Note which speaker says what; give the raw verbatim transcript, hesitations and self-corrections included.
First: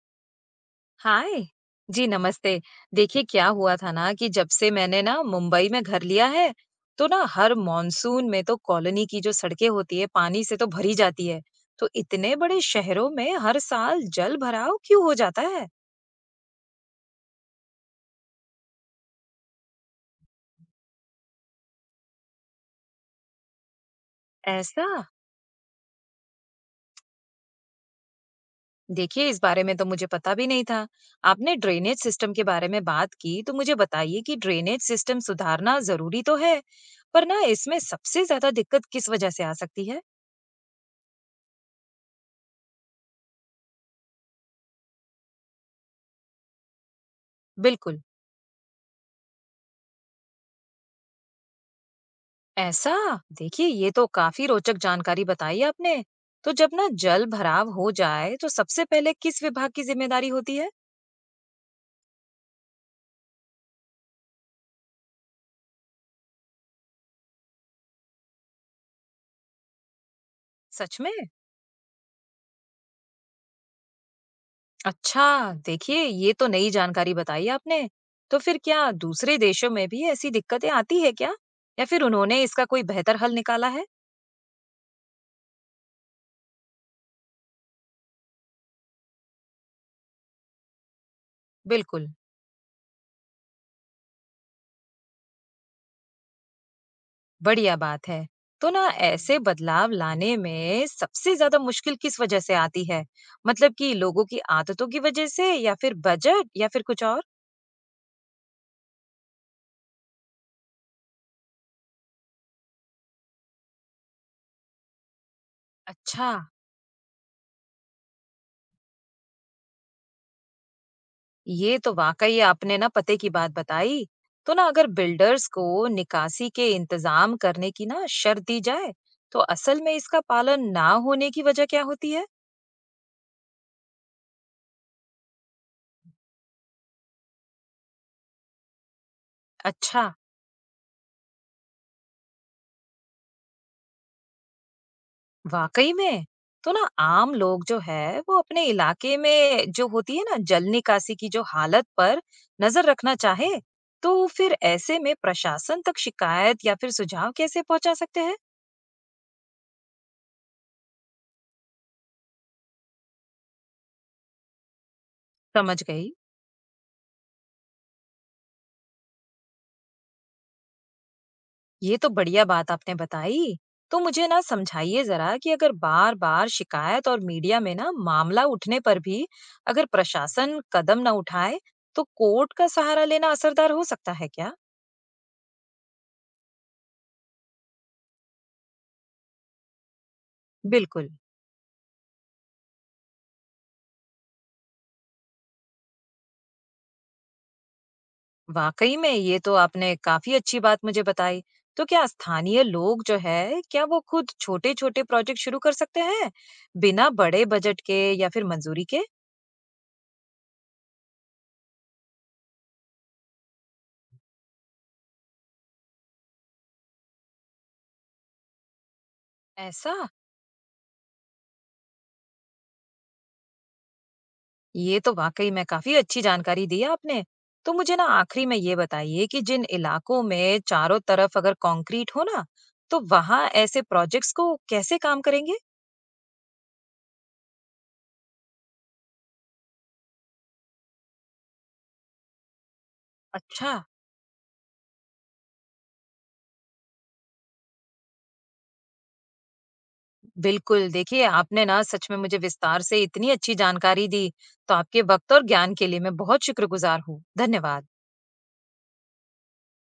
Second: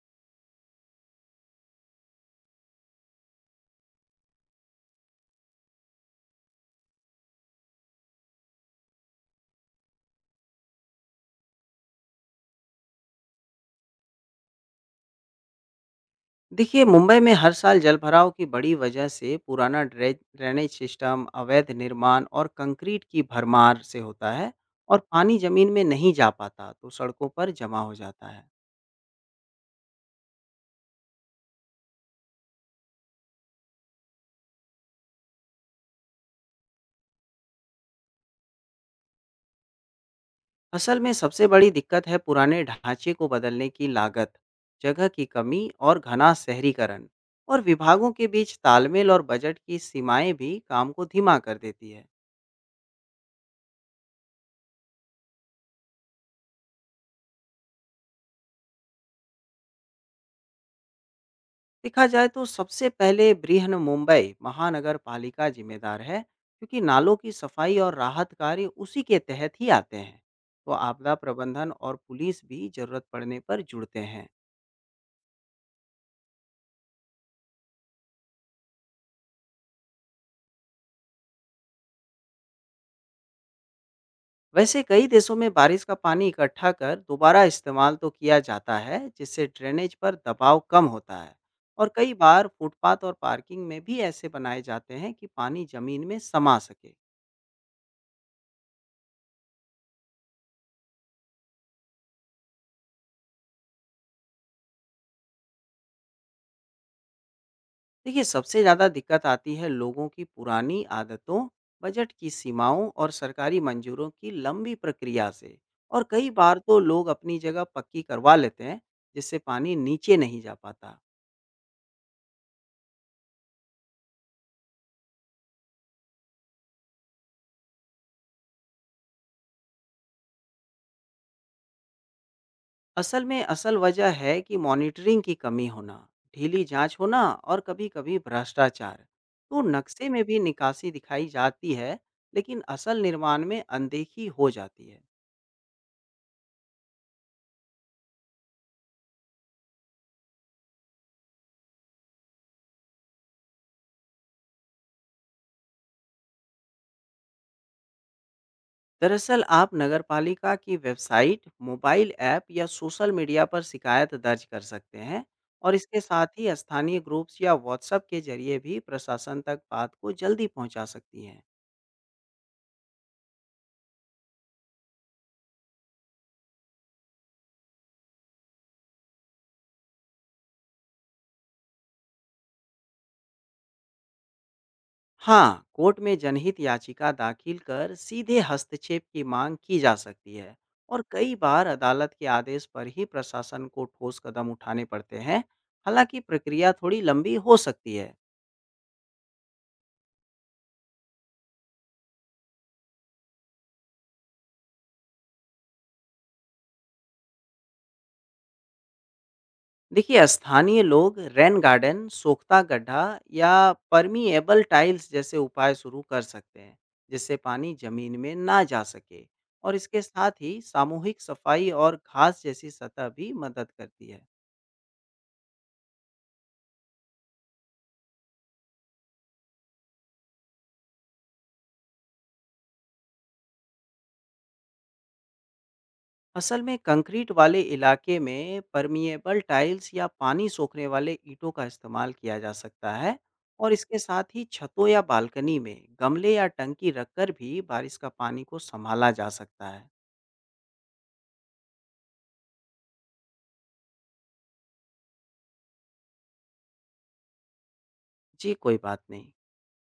Speaker 1: हाय। जी नमस्ते। देखिए क्या हुआ था ना कि जब से मैंने ना मुंबई में घर लिया है, तो ना हर मॉनसून में तो कॉलोनी की जो सड़कें होती है पानी से तो भरी जाती है। तो इतने बड़े शहरों में हर साल जल भराव क्यों हो जाता है?
Speaker 2: देखिए, मुंबई में हर साल जलभराव की बड़ी वजह से पुराना ड्रेज ड्रेनेज सिस्टम, अवैध निर्माण और कंक्रीट की भरमार से होता है।
Speaker 1: ऐसा।
Speaker 2: और पानी ज़मीन में नहीं जा पाता, तो सड़कों पर जमा हो जाता है।
Speaker 1: देखिए इस बारे में तो मुझे पता भी नहीं था। आपने ड्रेनेज सिस्टम के बारे में बात की तो मुझे बताइए कि ड्रेनेज सिस्टम सुधारना जरूरी तो है, पर ना इसमें सबसे ज्यादा दिक्कत किस वजह से आ सकती है?
Speaker 2: असल में सबसे बड़ी दिक्कत है पुराने ढांचे को बदलने की लागत, जगह की कमी और घना शहरीकरण। और
Speaker 1: बिल्कुल।
Speaker 2: विभागों के बीच तालमेल और बजट की सीमाएं भी काम को धीमा कर देती है।
Speaker 1: ऐसा? देखिए ये तो काफी रोचक जानकारी बताई आपने। तो जब ना जल भराव हो जाए तो सबसे पहले किस विभाग की जिम्मेदारी होती है?
Speaker 2: देखा जाए तो सबसे पहले बृहन्मुंबई महानगर पालिका जिम्मेदार है, क्योंकि नालों की सफाई और राहत कार्य उसी के तहत ही आते हैं। तो
Speaker 1: सच में?
Speaker 2: आपदा प्रबंधन और पुलिस भी जरूरत पड़ने पर जुड़ते हैं।
Speaker 1: अच्छा, देखिए ये तो नई जानकारी बताई आपने। तो फिर क्या दूसरे देशों में भी ऐसी दिक्कतें आती है क्या? या फिर उन्होंने इसका कोई बेहतर हल निकाला है?
Speaker 2: वैसे कई देशों में बारिश का पानी इकट्ठा कर दोबारा इस्तेमाल तो किया जाता है, जिससे ड्रेनेज पर दबाव कम होता है। और
Speaker 1: बिल्कुल,
Speaker 2: कई बार फुटपाथ और पार्किंग में भी ऐसे बनाए जाते हैं कि पानी जमीन में समा सके।
Speaker 1: बढ़िया बात है। तो ना ऐसे बदलाव लाने में सबसे ज्यादा मुश्किल किस वजह से आती है? मतलब कि लोगों की आदतों की वजह से या फिर बजट या फिर कुछ और?
Speaker 2: देखिए, सबसे ज़्यादा दिक्कत आती है लोगों की पुरानी आदतों, बजट की सीमाओं और सरकारी मंजूरों की लंबी प्रक्रिया से। और कई
Speaker 1: अच्छा,
Speaker 2: बार तो लोग अपनी जगह पक्की करवा लेते हैं, जिससे पानी नीचे नहीं जा पाता।
Speaker 1: ये तो वाकई आपने ना पते की बात बताई। तो ना अगर बिल्डर्स को निकासी के इंतजाम करने की ना शर्त दी जाए, तो असल में इसका पालन ना होने की वजह क्या होती है?
Speaker 2: असल में असल वजह है कि मॉनिटरिंग की कमी होना, ढीली जांच होना और कभी-कभी भ्रष्टाचार। तो
Speaker 1: अच्छा,
Speaker 2: नक्शे में भी निकासी दिखाई जाती है, लेकिन असल निर्माण में अनदेखी हो जाती है।
Speaker 1: वाकई में? तो ना आम लोग जो है, वो अपने इलाके में जो होती है ना जल निकासी की जो हालत पर नजर रखना चाहे, तो फिर ऐसे में प्रशासन तक शिकायत या फिर सुझाव कैसे पहुंचा सकते हैं?
Speaker 2: दरअसल आप नगरपालिका की वेबसाइट, मोबाइल ऐप या सोशल मीडिया पर शिकायत दर्ज कर सकते हैं। और
Speaker 1: समझ
Speaker 2: इसके
Speaker 1: गई।
Speaker 2: साथ ही स्थानीय ग्रुप्स या व्हाट्सएप के जरिए भी प्रशासन तक बात को जल्दी पहुंचा सकती हैं।
Speaker 1: ये तो बढ़िया बात आपने बताई। तो मुझे ना समझाइए ज़रा कि अगर बार-बार शिकायत और मीडिया में ना मामला उठने पर भी अगर प्रशासन कदम ना उठाए, तो कोर्ट का सहारा लेना असरदार हो सकता है क्या?
Speaker 2: हाँ, कोर्ट में जनहित याचिका दाखिल कर सीधे हस्तक्षेप की मांग की जा सकती है। और
Speaker 1: बिल्कुल।
Speaker 2: कई बार अदालत के आदेश पर ही प्रशासन को ठोस कदम उठाने पड़ते हैं, हालांकि प्रक्रिया थोड़ी लंबी हो सकती है।
Speaker 1: वाकई में ये तो आपने काफी अच्छी बात मुझे बताई। तो क्या स्थानीय लोग जो है, क्या वो खुद छोटे-छोटे प्रोजेक्ट शुरू कर सकते हैं, बिना बड़े बजट के या फिर मंजूरी के?
Speaker 2: देखिए, स्थानीय लोग रेन गार्डन, सोखता गड्ढा या परमिएबल टाइल्स जैसे उपाय शुरू कर सकते हैं, जिससे पानी जमीन में ना जा सके। और
Speaker 1: ऐसा?
Speaker 2: इसके साथ ही सामूहिक सफाई और घास जैसी सतह भी मदद करती है।
Speaker 1: ये तो वाकई में काफी अच्छी जानकारी दी है आपने। तो मुझे ना आखिरी में ये बताइए कि जिन इलाकों में चारों तरफ अगर कंक्रीट हो ना, तो वहां ऐसे प्रोजेक्ट्स को कैसे काम करेंगे?
Speaker 2: असल में कंक्रीट वाले इलाके में परमिएबल टाइल्स या पानी सोखने वाले ईंटों का इस्तेमाल किया जा सकता है।
Speaker 1: अच्छा।
Speaker 2: और इसके साथ ही छतों या बालकनी में गमले या टंकी रखकर भी बारिश का पानी को संभाला जा सकता है।
Speaker 1: बिल्कुल, देखिए आपने ना सच में मुझे विस्तार से इतनी अच्छी जानकारी दी। तो आपके वक्त और ज्ञान के लिए मैं बहुत शुक्रगुजार हूँ। धन्यवाद।
Speaker 2: जी, कोई बात नहीं।